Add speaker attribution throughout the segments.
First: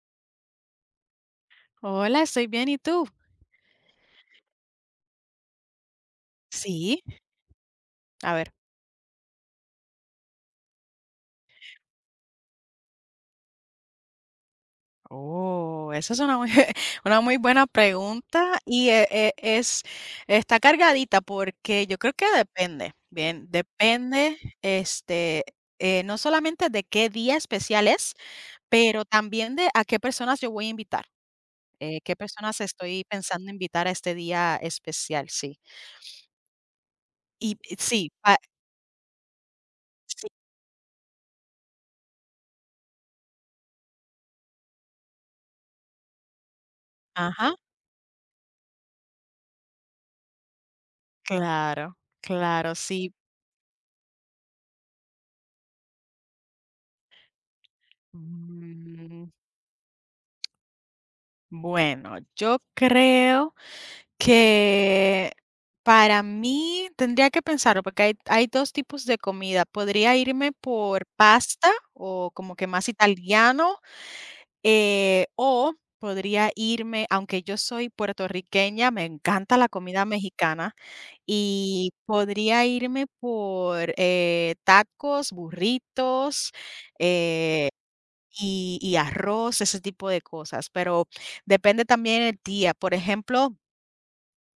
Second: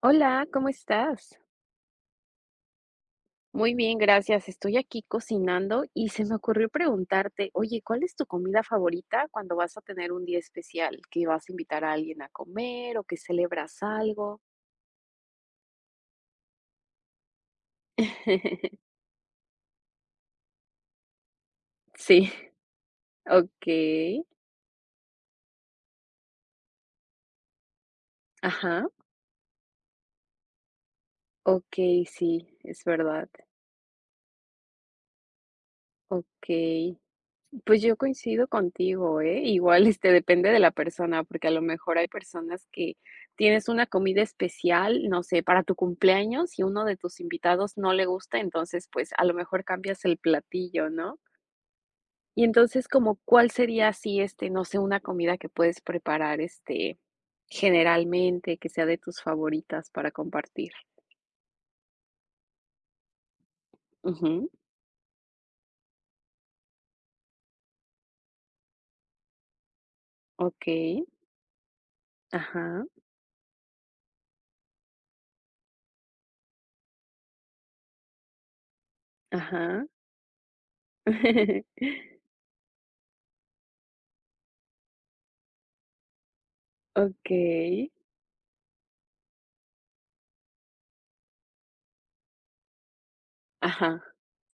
Speaker 1: Hola, ¿cómo estás?
Speaker 2: Hola, estoy bien, ¿y tú?
Speaker 1: Muy bien, gracias. Estoy aquí cocinando y se me ocurrió
Speaker 2: Sí,
Speaker 1: preguntarte, oye, ¿cuál es tu
Speaker 2: a ver,
Speaker 1: comida favorita cuando vas a tener un día especial, que vas a invitar a alguien a comer o que celebras algo?
Speaker 2: oh, esa es una muy, una muy buena pregunta y es, está cargadita porque yo creo que
Speaker 1: Sí,
Speaker 2: depende, bien,
Speaker 1: ok,
Speaker 2: depende, este, no solamente de qué día especial es,
Speaker 1: ajá,
Speaker 2: pero también de a qué personas yo voy a invitar,
Speaker 1: ok,
Speaker 2: qué
Speaker 1: sí,
Speaker 2: personas
Speaker 1: es
Speaker 2: estoy
Speaker 1: verdad,
Speaker 2: pensando invitar a este día especial, sí.
Speaker 1: ok.
Speaker 2: Y
Speaker 1: Pues yo
Speaker 2: sí,
Speaker 1: coincido contigo, ¿eh? Igual, este,
Speaker 2: sí,
Speaker 1: depende de la persona, porque a lo mejor hay personas que tienes una comida especial, no sé, para tu cumpleaños y uno de tus
Speaker 2: ajá,
Speaker 1: invitados no le gusta, entonces, pues a lo mejor cambias el platillo, ¿no?
Speaker 2: claro,
Speaker 1: Y
Speaker 2: claro,
Speaker 1: entonces,
Speaker 2: sí.
Speaker 1: como, ¿cuál sería así, este, no sé, una comida que puedes preparar, este, generalmente, que sea de tus
Speaker 2: mm,
Speaker 1: favoritas para compartir?
Speaker 2: Bueno, yo creo
Speaker 1: Ujú,
Speaker 2: que para mí tendría que pensarlo, porque hay dos tipos de comida. Podría irme
Speaker 1: okey,
Speaker 2: por pasta o como que
Speaker 1: ajá,
Speaker 2: más italiano, o podría irme, aunque yo soy puertorriqueña, me encanta la
Speaker 1: ajá.
Speaker 2: comida mexicana, y podría irme por tacos, burritos, eh,
Speaker 1: Okey,
Speaker 2: y arroz, ese tipo de cosas, pero depende también el día. Por ejemplo,
Speaker 1: ajá,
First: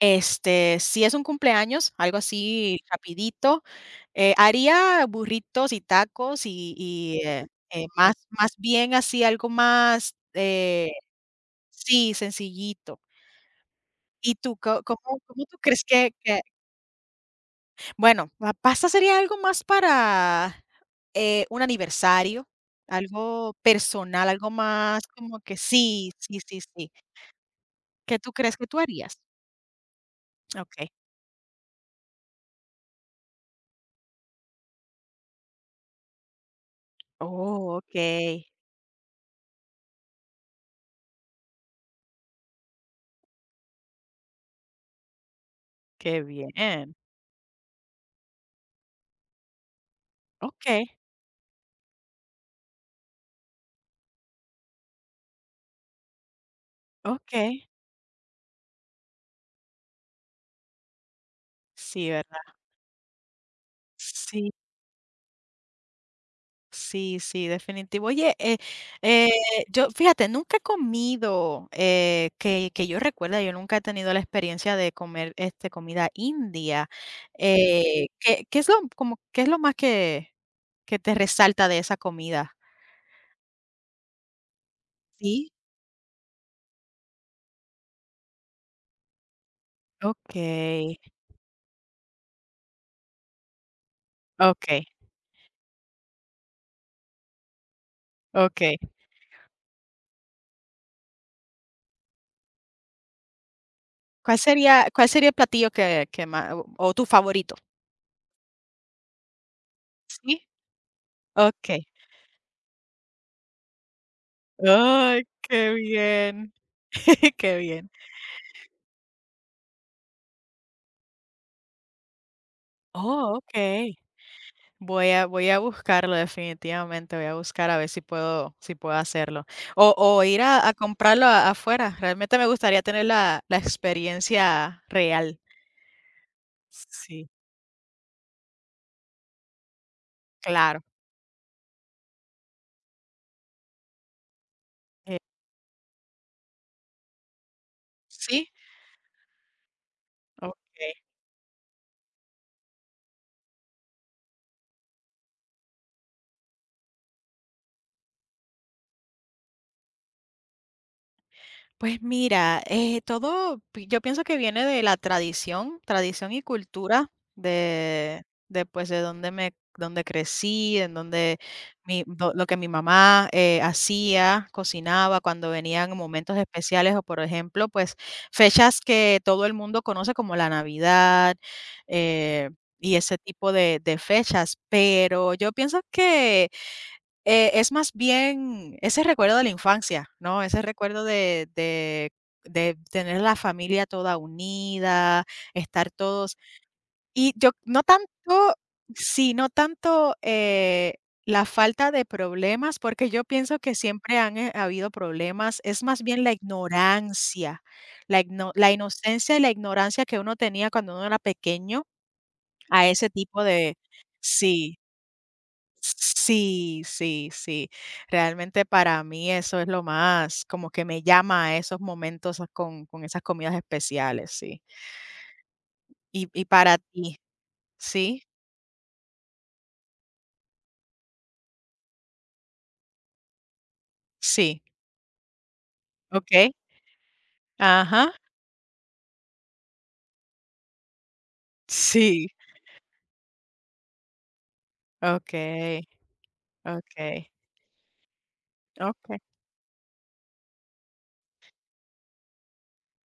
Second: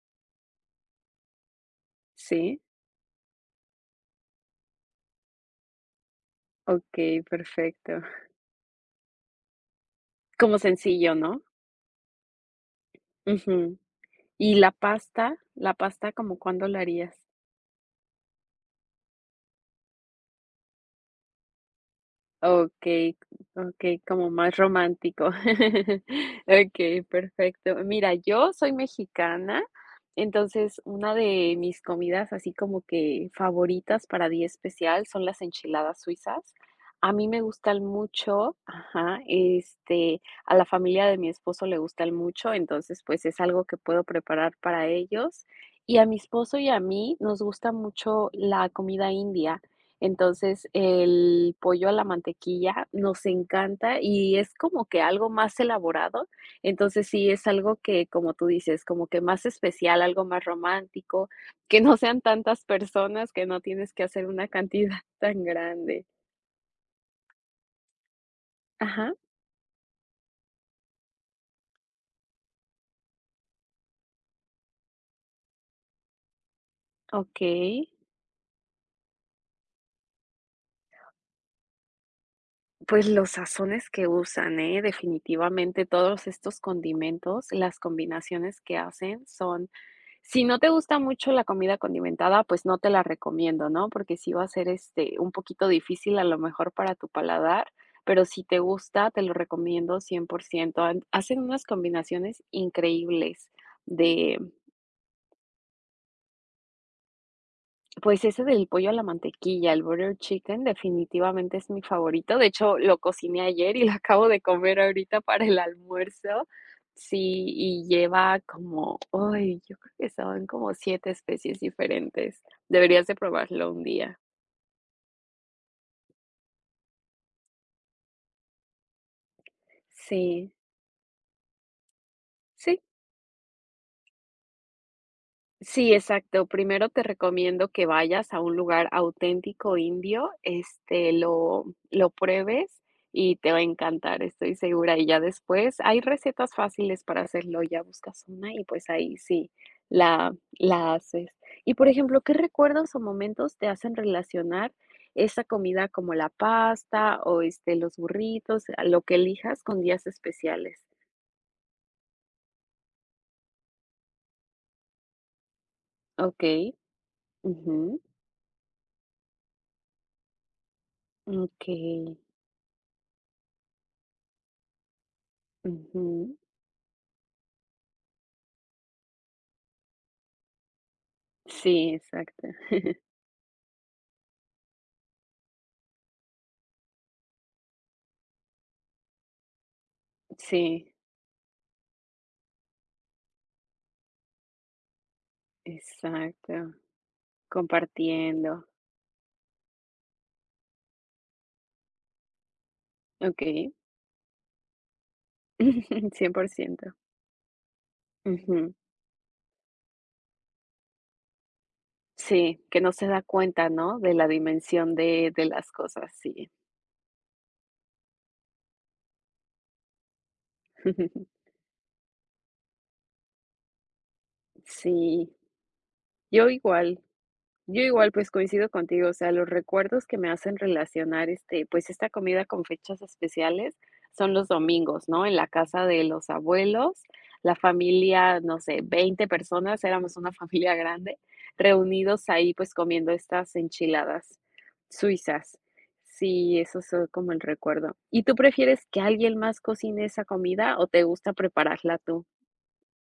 Speaker 2: este, si es un cumpleaños, algo
Speaker 1: sí.
Speaker 2: así rapidito, haría burritos y tacos y y,
Speaker 1: Okey,
Speaker 2: eh, eh,
Speaker 1: perfecto.
Speaker 2: más más bien así algo más,
Speaker 1: Como sencillo, ¿no?
Speaker 2: sí, sencillito.
Speaker 1: Ujú.
Speaker 2: ¿Y tú
Speaker 1: ¿Y la
Speaker 2: co cómo
Speaker 1: pasta?
Speaker 2: cómo tú
Speaker 1: ¿La
Speaker 2: crees que
Speaker 1: pasta como
Speaker 2: que?
Speaker 1: cuándo la harías?
Speaker 2: Bueno, la pasta sería algo más para, un aniversario,
Speaker 1: Okay,
Speaker 2: algo
Speaker 1: okay,
Speaker 2: personal,
Speaker 1: como
Speaker 2: algo
Speaker 1: más
Speaker 2: más
Speaker 1: romántico.
Speaker 2: como que sí, sí, sí, sí.
Speaker 1: Okay, perfecto. Mira,
Speaker 2: ¿Qué tú
Speaker 1: yo
Speaker 2: crees que
Speaker 1: soy
Speaker 2: tú harías?
Speaker 1: mexicana, entonces
Speaker 2: Okey.
Speaker 1: una de mis comidas así como que favoritas para día especial son las enchiladas suizas. A mí me
Speaker 2: Oh,
Speaker 1: gustan
Speaker 2: okey,
Speaker 1: mucho ajá, este, a la familia de mi esposo le gustan mucho, entonces, pues, es algo que puedo preparar para ellos. Y a mi
Speaker 2: qué
Speaker 1: esposo y a
Speaker 2: bien.
Speaker 1: mí nos gusta mucho la comida india. Entonces,
Speaker 2: Okey,
Speaker 1: el pollo a la mantequilla nos encanta y es como que algo más elaborado. Entonces, sí, es
Speaker 2: okey.
Speaker 1: algo que, como tú dices, como que más especial, algo más romántico, que no
Speaker 2: Sí,
Speaker 1: sean
Speaker 2: ¿verdad?
Speaker 1: tantas personas, que no tienes que hacer una
Speaker 2: Sí,
Speaker 1: cantidad tan grande.
Speaker 2: sí, sí, definitivo. Oye,
Speaker 1: Ajá,
Speaker 2: eh, yo fíjate, nunca he comido, que yo recuerde, yo nunca he tenido la experiencia de comer, este, comida india.
Speaker 1: okey.
Speaker 2: ¿Qué es lo como qué es lo más que te resalta de esa comida?
Speaker 1: Pues, los sazones que usan, ¿eh?
Speaker 2: Sí,
Speaker 1: Definitivamente todos estos condimentos, las combinaciones que hacen son. Si no te gusta
Speaker 2: okey,
Speaker 1: mucho la comida condimentada, pues no te la recomiendo, ¿no? Porque sí va a ser,
Speaker 2: okey,
Speaker 1: este, un poquito difícil a lo mejor para tu paladar, pero si te
Speaker 2: okey.
Speaker 1: gusta, te lo recomiendo 100%. Han hacen unas combinaciones increíbles
Speaker 2: ¿Cuál
Speaker 1: de.
Speaker 2: sería cuál sería el platillo que ma o tu favorito?
Speaker 1: Pues ese del pollo a la mantequilla, el butter
Speaker 2: ¿Sí?
Speaker 1: chicken, definitivamente es mi
Speaker 2: Okey.
Speaker 1: favorito. De hecho, lo cociné ayer y lo acabo de comer ahorita
Speaker 2: Ay,
Speaker 1: para el
Speaker 2: qué
Speaker 1: almuerzo.
Speaker 2: bien,
Speaker 1: Sí,
Speaker 2: qué
Speaker 1: y
Speaker 2: bien.
Speaker 1: lleva como, ay, yo creo que son como siete especies diferentes. Deberías de
Speaker 2: Oh,
Speaker 1: probarlo un
Speaker 2: okey.
Speaker 1: día.
Speaker 2: Voy a buscarlo definitivamente, voy a buscar a ver si puedo hacerlo. O ir
Speaker 1: Sí,
Speaker 2: a comprarlo a afuera. Realmente me
Speaker 1: sí.
Speaker 2: gustaría tener la experiencia real.
Speaker 1: Sí, exacto. Primero te
Speaker 2: Sí,
Speaker 1: recomiendo que vayas a un lugar auténtico indio,
Speaker 2: claro.
Speaker 1: este, lo pruebes y te va a encantar, estoy segura. Y
Speaker 2: Eh,
Speaker 1: ya después hay recetas fáciles para hacerlo, ya buscas
Speaker 2: sí,
Speaker 1: una y pues ahí sí la,
Speaker 2: okey.
Speaker 1: la haces. Y por ejemplo, ¿qué recuerdos o momentos te hacen relacionar esa comida como la pasta o este, los burritos, lo que elijas con días especiales?
Speaker 2: Pues mira, todo yo pienso que viene de la tradición, tradición
Speaker 1: Ok,
Speaker 2: y cultura
Speaker 1: ujú,
Speaker 2: de pues de donde crecí, en donde
Speaker 1: ok,
Speaker 2: lo que mi mamá hacía, cocinaba cuando venían
Speaker 1: ujú.
Speaker 2: momentos especiales o por ejemplo, pues fechas que todo el mundo conoce como la Navidad
Speaker 1: Sí, exacto.
Speaker 2: eh, y ese tipo de fechas. Pero yo pienso que es más bien ese recuerdo de la infancia, ¿no? Ese
Speaker 1: Sí,
Speaker 2: recuerdo de tener la familia toda unida, estar todos
Speaker 1: exacto.
Speaker 2: y yo no tanto,
Speaker 1: Compartiendo.
Speaker 2: sí, no tanto, la falta de problemas, porque yo pienso
Speaker 1: Okey.
Speaker 2: que siempre han, habido problemas, es más bien la
Speaker 1: 100%.
Speaker 2: ignorancia, la
Speaker 1: Ujú.
Speaker 2: inocencia y la ignorancia que uno tenía cuando uno era pequeño
Speaker 1: Sí, que
Speaker 2: a
Speaker 1: no se
Speaker 2: ese
Speaker 1: da
Speaker 2: tipo
Speaker 1: cuenta,
Speaker 2: de
Speaker 1: ¿no?, de la
Speaker 2: sí.
Speaker 1: dimensión de las cosas, sí.
Speaker 2: Sí, sí, sí. Realmente para mí eso es lo más, como que me llama a esos momentos con esas comidas especiales, sí.
Speaker 1: Sí,
Speaker 2: Y
Speaker 1: yo
Speaker 2: para
Speaker 1: igual.
Speaker 2: ti,
Speaker 1: Yo igual,
Speaker 2: sí,
Speaker 1: pues, coincido contigo, o sea, los recuerdos que me hacen relacionar, este, pues, esta comida con fechas especiales son los
Speaker 2: sí,
Speaker 1: domingos, ¿no? En la casa de los
Speaker 2: ok,
Speaker 1: abuelos, la
Speaker 2: ajá,
Speaker 1: familia, no sé, 20 personas, éramos una familia grande, reunidos
Speaker 2: sí,
Speaker 1: ahí, pues, comiendo estas enchiladas
Speaker 2: ok,
Speaker 1: suizas. Sí, eso es
Speaker 2: ok,
Speaker 1: como el recuerdo. ¿Y tú prefieres que
Speaker 2: ok.
Speaker 1: alguien más cocine esa comida o te gusta prepararla tú?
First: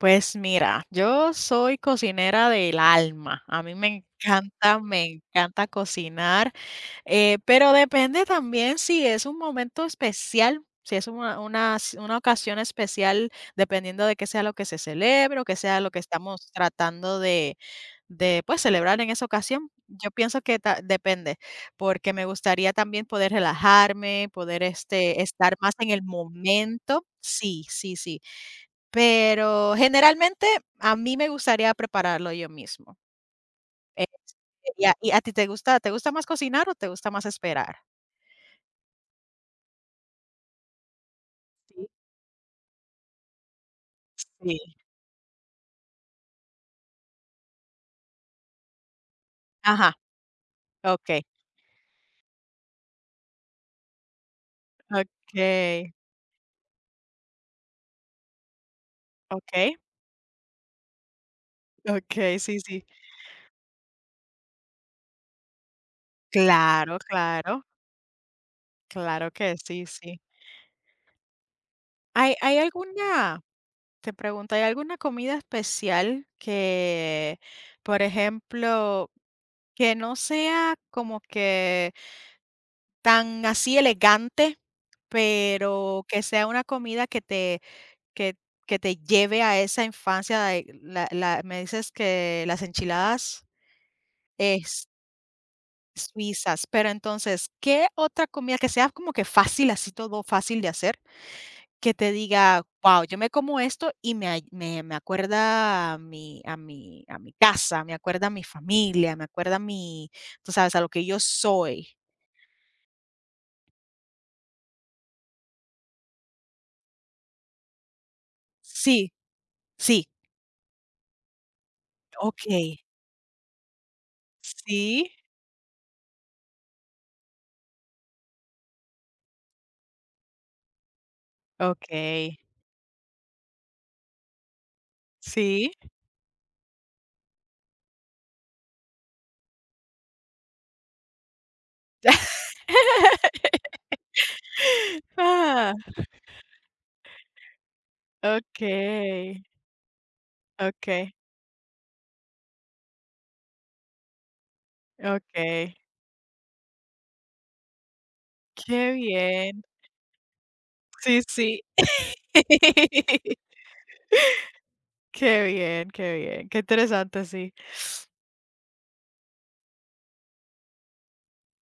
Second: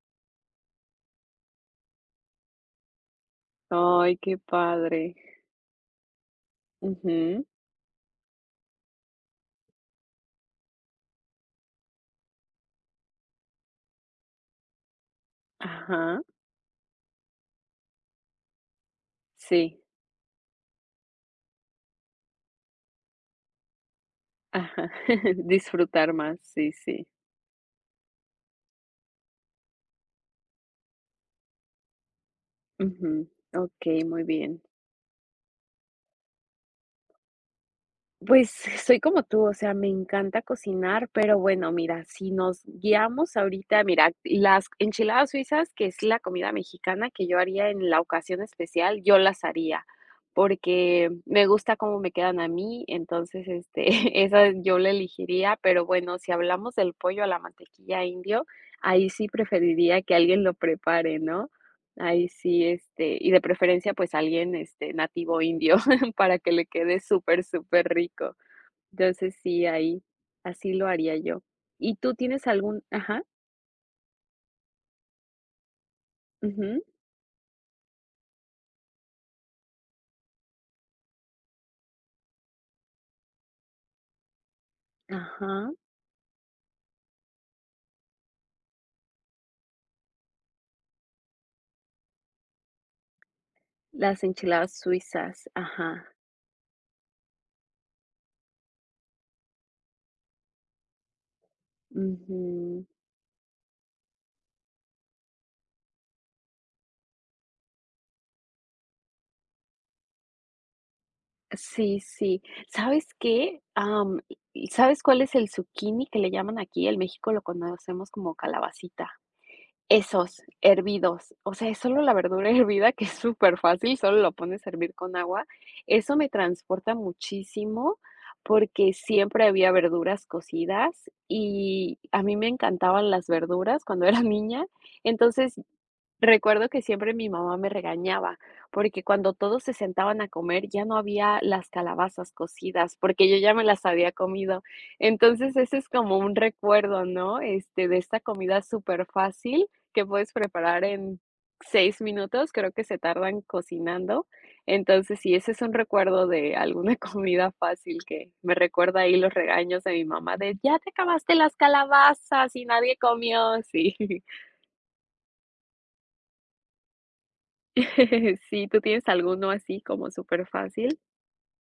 Speaker 2: Pues mira, yo soy cocinera del alma. A mí
Speaker 1: Ay, qué
Speaker 2: me
Speaker 1: padre.
Speaker 2: encanta cocinar.
Speaker 1: Ujú,
Speaker 2: Pero depende también si es un momento especial, si es una ocasión especial, dependiendo de qué sea lo que se celebre, o qué sea lo que
Speaker 1: ajá,
Speaker 2: estamos tratando de, pues, celebrar en esa ocasión.
Speaker 1: sí.
Speaker 2: Yo pienso que ta depende, porque me gustaría también poder relajarme, poder,
Speaker 1: Ajá,
Speaker 2: este, estar más en el
Speaker 1: disfrutar más, sí,
Speaker 2: momento.
Speaker 1: sí.
Speaker 2: Sí, sí, sí. Pero generalmente a mí me gustaría prepararlo yo mismo.
Speaker 1: Ujú. Okey,
Speaker 2: Eh,
Speaker 1: muy bien.
Speaker 2: y a ti te gusta más cocinar o te gusta más esperar?
Speaker 1: Pues, soy como tú, o sea, me encanta cocinar, pero bueno,
Speaker 2: Sí,
Speaker 1: mira, si nos guiamos ahorita, mira, las
Speaker 2: sí,
Speaker 1: enchiladas suizas, que es la comida mexicana que yo haría en la ocasión especial, yo las haría,
Speaker 2: ajá,
Speaker 1: porque
Speaker 2: okay,
Speaker 1: me gusta cómo me quedan a mí, entonces, este, esa yo la elegiría, pero
Speaker 2: okay,
Speaker 1: bueno, si hablamos del pollo a la mantequilla indio, ahí sí
Speaker 2: okay,
Speaker 1: preferiría que alguien lo prepare, ¿no? Ahí
Speaker 2: okay, sí,
Speaker 1: sí,
Speaker 2: sí.
Speaker 1: este, y de preferencia, pues alguien, este, nativo indio para que le
Speaker 2: Claro,
Speaker 1: quede súper,
Speaker 2: claro,
Speaker 1: súper rico.
Speaker 2: claro
Speaker 1: Entonces,
Speaker 2: que
Speaker 1: sí,
Speaker 2: sí,
Speaker 1: ahí,
Speaker 2: sí.
Speaker 1: así lo haría yo. ¿Y tú
Speaker 2: ¿Hay
Speaker 1: tienes
Speaker 2: hay
Speaker 1: algún ajá,
Speaker 2: alguna, te pregunto, ¿hay alguna comida especial
Speaker 1: ujú,
Speaker 2: que, por ejemplo, que no sea como que tan así elegante,
Speaker 1: ajá,
Speaker 2: pero que sea una comida que te que que te lleve a esa infancia de la me dices que las enchiladas,
Speaker 1: las enchiladas
Speaker 2: es
Speaker 1: suizas, ajá,
Speaker 2: Suizas, pero entonces, ¿qué otra comida que sea como que fácil, así todo fácil de hacer, que te diga:
Speaker 1: ujú.
Speaker 2: "Guau, yo me como esto y me ay, me acuerda a mi casa, me acuerda a mi familia, me acuerda a mi", tú sabes, a lo que yo soy.
Speaker 1: Sí, sí, ¿sabes qué? Am, ¿sabes cuál es el zucchini que le llaman aquí? En México lo conocemos como calabacita.
Speaker 2: Sí, sí,
Speaker 1: Esos, hervidos. O sea, es solo la verdura
Speaker 2: okey.
Speaker 1: hervida, que es súper fácil solo lo pones a hervir
Speaker 2: Sí,
Speaker 1: con agua. Eso me transporta muchísimo, porque siempre había verduras cocidas y a mí
Speaker 2: okey.
Speaker 1: me encantaban las verduras cuando era niña. Entonces,
Speaker 2: Sí.
Speaker 1: recuerdo que siempre mi mamá me regañaba, porque cuando todos se sentaban a comer ya no había las calabazas cocidas, porque yo ya me las había comido. Entonces,
Speaker 2: Ah,
Speaker 1: ese es como un recuerdo, ¿no? Este, de esta comida súper
Speaker 2: okey,
Speaker 1: fácil que puedes preparar
Speaker 2: okey,
Speaker 1: en 6 minutos, creo que se tardan cocinando. Entonces, sí, ese es un
Speaker 2: okey.
Speaker 1: recuerdo de alguna comida fácil que me
Speaker 2: Qué
Speaker 1: recuerda ahí los
Speaker 2: bien.
Speaker 1: regaños de mi mamá de: "Ya te
Speaker 2: Sí,
Speaker 1: acabaste las
Speaker 2: sí.
Speaker 1: calabazas y nadie comió", sí.
Speaker 2: Qué bien, qué bien, qué interesante, sí.
Speaker 1: Sí, ¿tú tienes alguno así como superfácil?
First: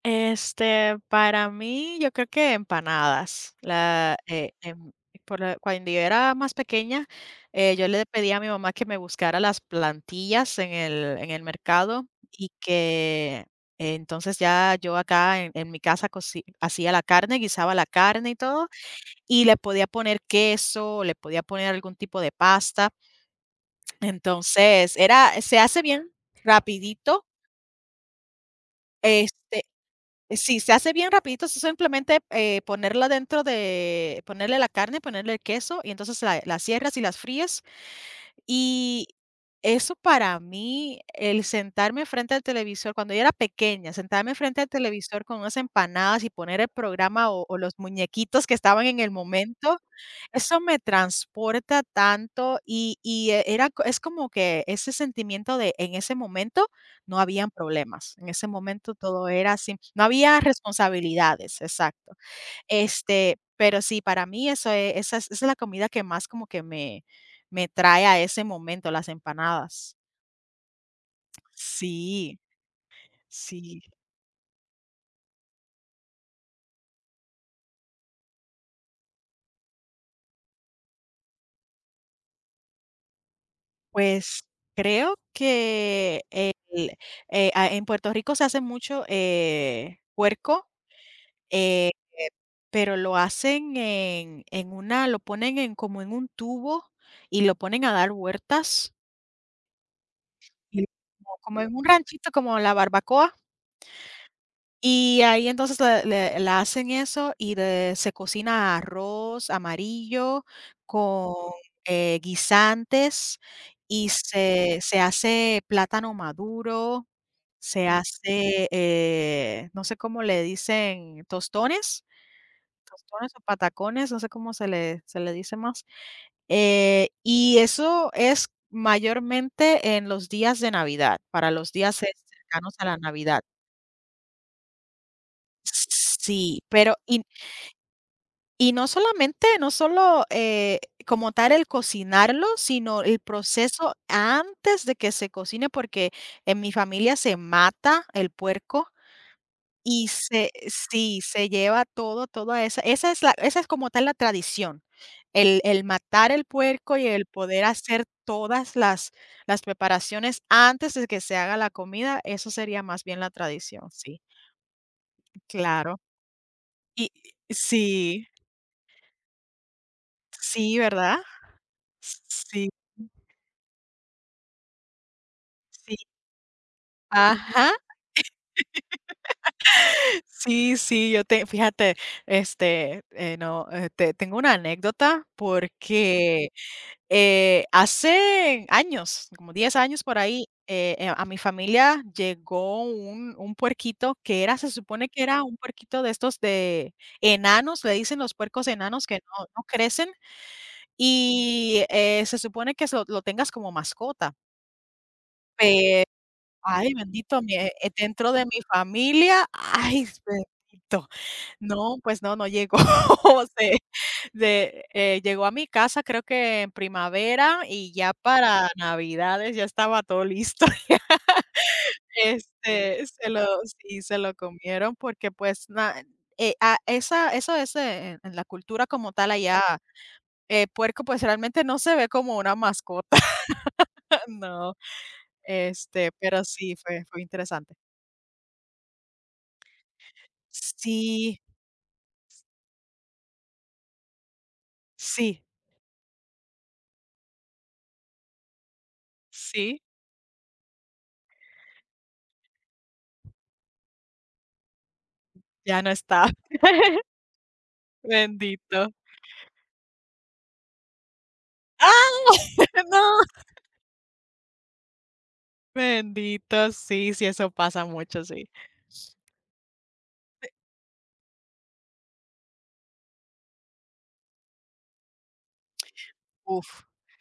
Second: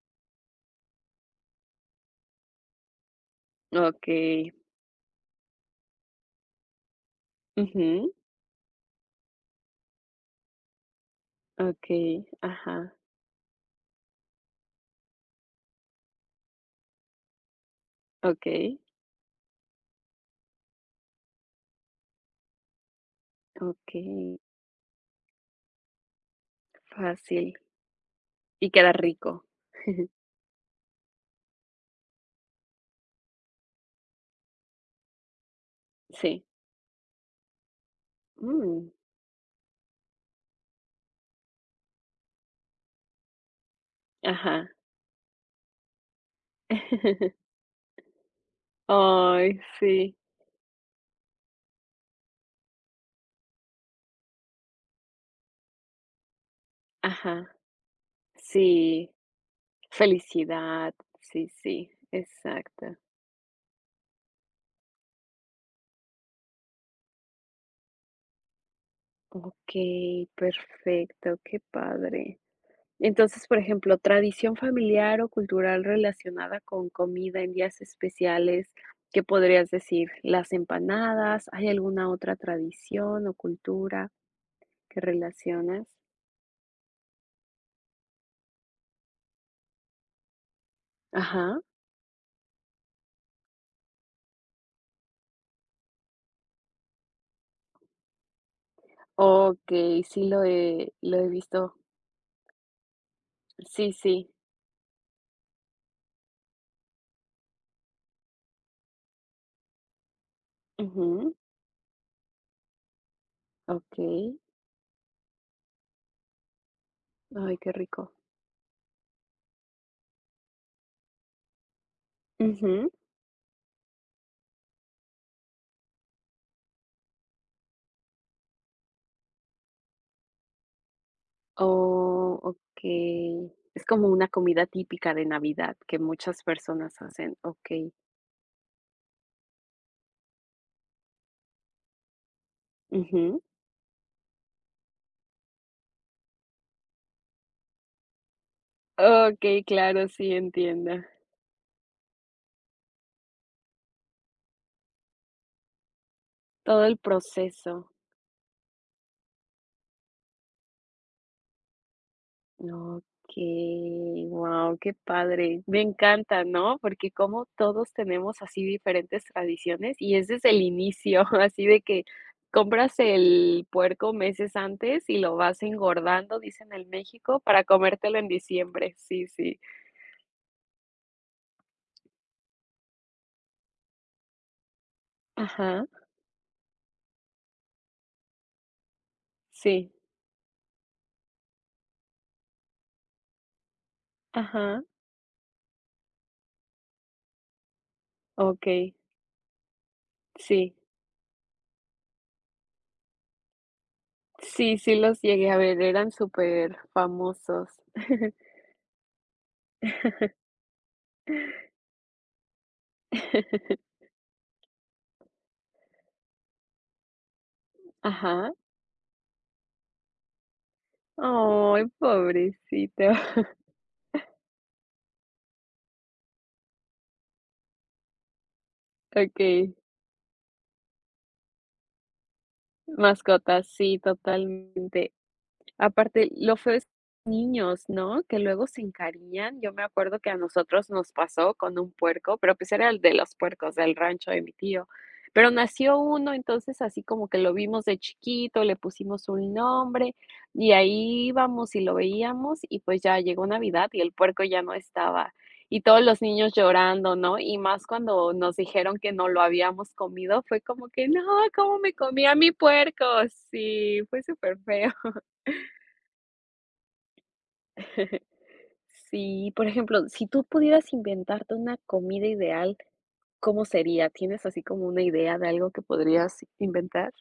Speaker 2: Este, para mí, yo creo que empanadas. La,
Speaker 1: Okey,
Speaker 2: em, por la- Cuando yo era más pequeña, yo le
Speaker 1: ujú,
Speaker 2: pedía a mi mamá que me buscara las plantillas en el mercado
Speaker 1: okey,
Speaker 2: y
Speaker 1: ajá,
Speaker 2: que entonces ya yo acá en mi casa hacía la carne, guisaba la carne y todo,
Speaker 1: okey,
Speaker 2: y le podía poner queso, le podía poner algún tipo de pasta.
Speaker 1: okey,
Speaker 2: Entonces, era, se hace bien rapidito.
Speaker 1: fácil y queda rico.
Speaker 2: Este, Sí, se hace bien rapidito, es simplemente, ponerla dentro de ponerle la carne, ponerle el queso, y entonces la
Speaker 1: Sí,
Speaker 2: la cierras y las fríes,
Speaker 1: mm,
Speaker 2: y eso para mí, el sentarme frente al televisor, cuando yo era pequeña, sentarme frente
Speaker 1: ajá.
Speaker 2: al televisor con unas empanadas y poner el programa o los muñequitos que estaban en el
Speaker 1: Ay,
Speaker 2: momento,
Speaker 1: sí,
Speaker 2: eso me transporta tanto y, es como que ese sentimiento de en ese momento no habían
Speaker 1: ajá,
Speaker 2: problemas, en ese momento
Speaker 1: sí,
Speaker 2: todo era así, no había
Speaker 1: felicidad, sí,
Speaker 2: responsabilidades,
Speaker 1: sí,
Speaker 2: exacto.
Speaker 1: exacto.
Speaker 2: Este, pero sí, para mí eso esa es la comida que más como que me trae a ese momento, las empanadas.
Speaker 1: Okey, perfecto, qué padre.
Speaker 2: Sí,
Speaker 1: Entonces, por
Speaker 2: sí.
Speaker 1: ejemplo, tradición familiar o cultural relacionada con comida en días especiales, ¿qué podrías decir? Las empanadas, ¿hay alguna otra tradición o cultura
Speaker 2: Pues,
Speaker 1: que
Speaker 2: creo
Speaker 1: relacionas?
Speaker 2: que en Puerto Rico se hace mucho, puerco,
Speaker 1: Ajá.
Speaker 2: eh, pero lo hacen en una lo ponen en como en un tubo y lo ponen a dar vueltas,
Speaker 1: Okey, sí
Speaker 2: y
Speaker 1: lo he
Speaker 2: como
Speaker 1: visto.
Speaker 2: en un ranchito, como la barbacoa.
Speaker 1: Sí, sí.
Speaker 2: Y ahí entonces le la hacen eso y de se cocina arroz amarillo
Speaker 1: Ujú.
Speaker 2: con, guisantes y
Speaker 1: Okey.
Speaker 2: se hace plátano maduro,
Speaker 1: Ay, qué
Speaker 2: se
Speaker 1: rico.
Speaker 2: hace, no sé cómo le dicen, tostones,
Speaker 1: Ujú.
Speaker 2: tostones o patacones, no sé cómo se le dice más. Y eso es mayormente en los días de Navidad, para los días,
Speaker 1: Oh,
Speaker 2: cercanos a la Navidad.
Speaker 1: okey. Es como una comida típica de Navidad que muchas
Speaker 2: Sí, pero
Speaker 1: personas
Speaker 2: y
Speaker 1: hacen. Okey.
Speaker 2: Y no solamente no solo, como tal el cocinarlo, sino el
Speaker 1: Ujú.
Speaker 2: proceso antes de que se cocine, porque en mi familia se mata el puerco
Speaker 1: Okey, claro,
Speaker 2: y
Speaker 1: sí,
Speaker 2: se,
Speaker 1: entiendo.
Speaker 2: sí, se lleva todo, toda esa es la esa es como tal la tradición, el matar el
Speaker 1: Todo
Speaker 2: puerco
Speaker 1: el
Speaker 2: y el poder
Speaker 1: proceso.
Speaker 2: hacer todas las preparaciones antes de que se haga la comida, eso sería más bien la tradición, sí,
Speaker 1: Okey, guau, qué padre. Me
Speaker 2: claro.
Speaker 1: encanta, ¿no? Porque
Speaker 2: Y
Speaker 1: como todos
Speaker 2: sí,
Speaker 1: tenemos así diferentes tradiciones y es desde el
Speaker 2: sí, ¿verdad?
Speaker 1: inicio, así de que
Speaker 2: Sí,
Speaker 1: compras el puerco meses antes y lo vas
Speaker 2: sí.
Speaker 1: engordando, dicen en México, para
Speaker 2: Ajá.
Speaker 1: comértelo en diciembre. Sí, sí.
Speaker 2: Sí, sí, yo te fíjate, este, no, te tengo una anécdota
Speaker 1: Ajá,
Speaker 2: porque, hace años, como 10
Speaker 1: sí,
Speaker 2: años por ahí, a mi familia llegó un puerquito que era se
Speaker 1: ajá,
Speaker 2: supone que era un puerquito de estos de enanos, le dicen los puercos
Speaker 1: okey,
Speaker 2: enanos que no crecen
Speaker 1: sí.
Speaker 2: y, se supone que lo tengas como mascota,
Speaker 1: Sí, sí los llegué a ver,
Speaker 2: pero
Speaker 1: eran súper
Speaker 2: ay, bendito, mi
Speaker 1: famosos.
Speaker 2: dentro de mi familia, ay, bendito. No, pues no, no llegó. Se Llegó a mi casa, creo que en primavera, y ya
Speaker 1: Ajá.
Speaker 2: para Navidades ya estaba todo listo. Ya.
Speaker 1: Ay,
Speaker 2: Este,
Speaker 1: pobrecito.
Speaker 2: se lo sí, se lo comieron porque, pues, na ah, esa eso es, en la cultura como tal allá,
Speaker 1: Okey.
Speaker 2: puerco, pues, realmente no se ve como una mascota,
Speaker 1: Mascotas, sí,
Speaker 2: no,
Speaker 1: totalmente.
Speaker 2: este,
Speaker 1: Aparte,
Speaker 2: pero
Speaker 1: lo feo
Speaker 2: sí
Speaker 1: es
Speaker 2: fue interesante.
Speaker 1: niños, ¿no? Que luego se encariñan. Yo me acuerdo que a nosotros nos
Speaker 2: Sí,
Speaker 1: pasó con un puerco, pero pues era el de los puercos del rancho de mi tío.
Speaker 2: sí,
Speaker 1: Pero nació uno, entonces así como que lo vimos de chiquito, le pusimos un
Speaker 2: sí,
Speaker 1: nombre y ahí íbamos y lo veíamos y pues ya llegó Navidad y el puerco ya no estaba. Y
Speaker 2: ya no
Speaker 1: todos los
Speaker 2: está.
Speaker 1: niños llorando, ¿no? Y más cuando nos
Speaker 2: Bendito.
Speaker 1: dijeron que no lo habíamos comido, fue como que, no, ¿cómo me comí
Speaker 2: ¡Ah!
Speaker 1: a mi puerco?
Speaker 2: No,
Speaker 1: Sí, fue súper feo.
Speaker 2: bendito, sí, sí, eso pasa mucho, sí.
Speaker 1: Sí, por ejemplo, si tú pudieras inventarte una comida ideal, ¿cómo sería? ¿Tienes así como una idea de algo que podrías
Speaker 2: Uf.
Speaker 1: inventar?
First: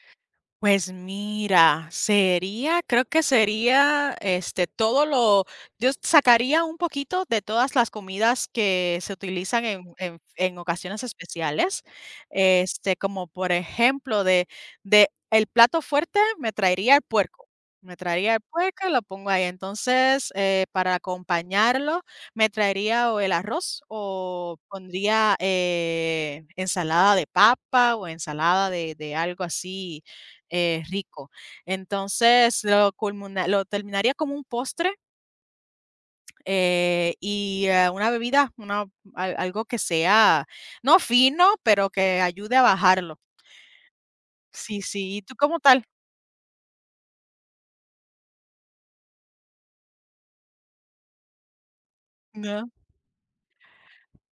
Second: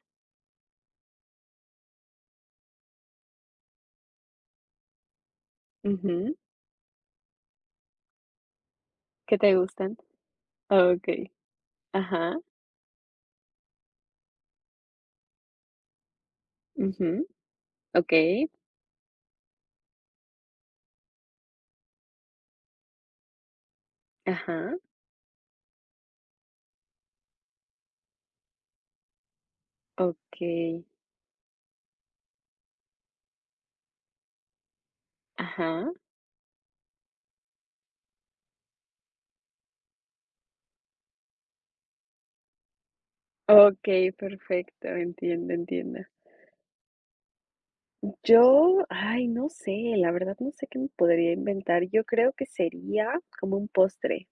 Speaker 2: Pues mira, sería, creo que sería, este, todo lo, yo
Speaker 1: Ujú,
Speaker 2: sacaría un poquito de todas las comidas que se
Speaker 1: ¿qué te
Speaker 2: utilizan en,
Speaker 1: gustan?
Speaker 2: en ocasiones
Speaker 1: Okay,
Speaker 2: especiales,
Speaker 1: ajá,
Speaker 2: este, como por ejemplo de el plato fuerte me traería el
Speaker 1: ujú,
Speaker 2: puerco, me traería el
Speaker 1: okay,
Speaker 2: puerco y lo pongo ahí. Entonces, para acompañarlo, me traería o el arroz o
Speaker 1: ajá,
Speaker 2: pondría ensalada de papa o ensalada de algo así,
Speaker 1: okay,
Speaker 2: rico. Entonces, lo terminaría como un postre,
Speaker 1: ajá,
Speaker 2: y una bebida, una al algo que sea, no fino, pero que ayude a bajarlo.
Speaker 1: okay,
Speaker 2: Sí,
Speaker 1: perfecto,
Speaker 2: sí, ¿y tú
Speaker 1: entiendo,
Speaker 2: cómo tal?
Speaker 1: entiendo. Yo, ay, no sé, la verdad no sé qué me podría inventar. Yo creo que
Speaker 2: No,
Speaker 1: sería como un postre.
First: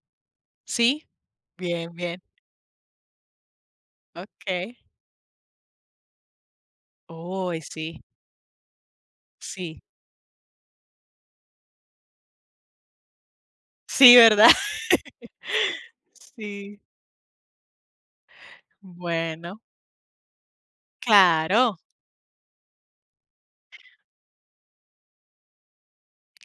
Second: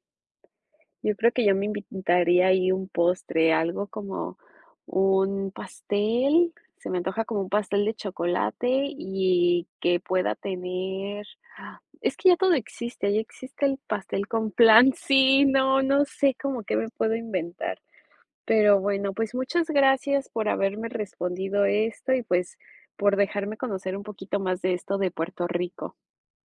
Speaker 2: ¿sí?
Speaker 1: Yo creo que yo me
Speaker 2: Bien, bien,
Speaker 1: invitaría ahí un postre, algo como
Speaker 2: okey.
Speaker 1: un pastel. Se me antoja como un
Speaker 2: Uy,
Speaker 1: pastel de
Speaker 2: sí,
Speaker 1: chocolate y
Speaker 2: sí,
Speaker 1: que pueda tener. Ah, es que ya todo existe, ya existe el
Speaker 2: sí,
Speaker 1: pastel con
Speaker 2: ¿verdad?
Speaker 1: flan. Sí, no, no sé cómo que
Speaker 2: Sí,
Speaker 1: me puedo inventar. Pero bueno, pues
Speaker 2: bueno,
Speaker 1: muchas gracias por haberme respondido
Speaker 2: claro,
Speaker 1: esto y pues por dejarme conocer un poquito más de esto de Puerto Rico.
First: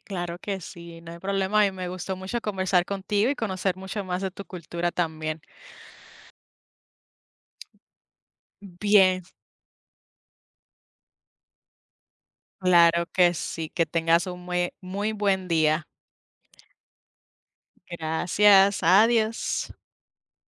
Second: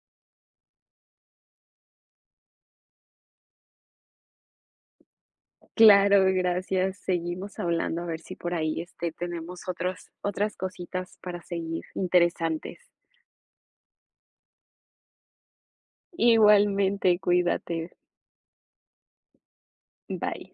Speaker 2: claro que sí, no hay problema, y me gustó mucho conversar contigo y conocer mucho más de tu cultura también.
Speaker 1: Claro, gracias. Seguimos hablando a ver si por ahí, este,
Speaker 2: Bien.
Speaker 1: tenemos otros otras cositas para seguir interesantes.
Speaker 2: Claro que sí, que tengas un muy muy buen día.
Speaker 1: Igualmente, cuídate.
Speaker 2: Gracias, adiós.
Speaker 1: Bye.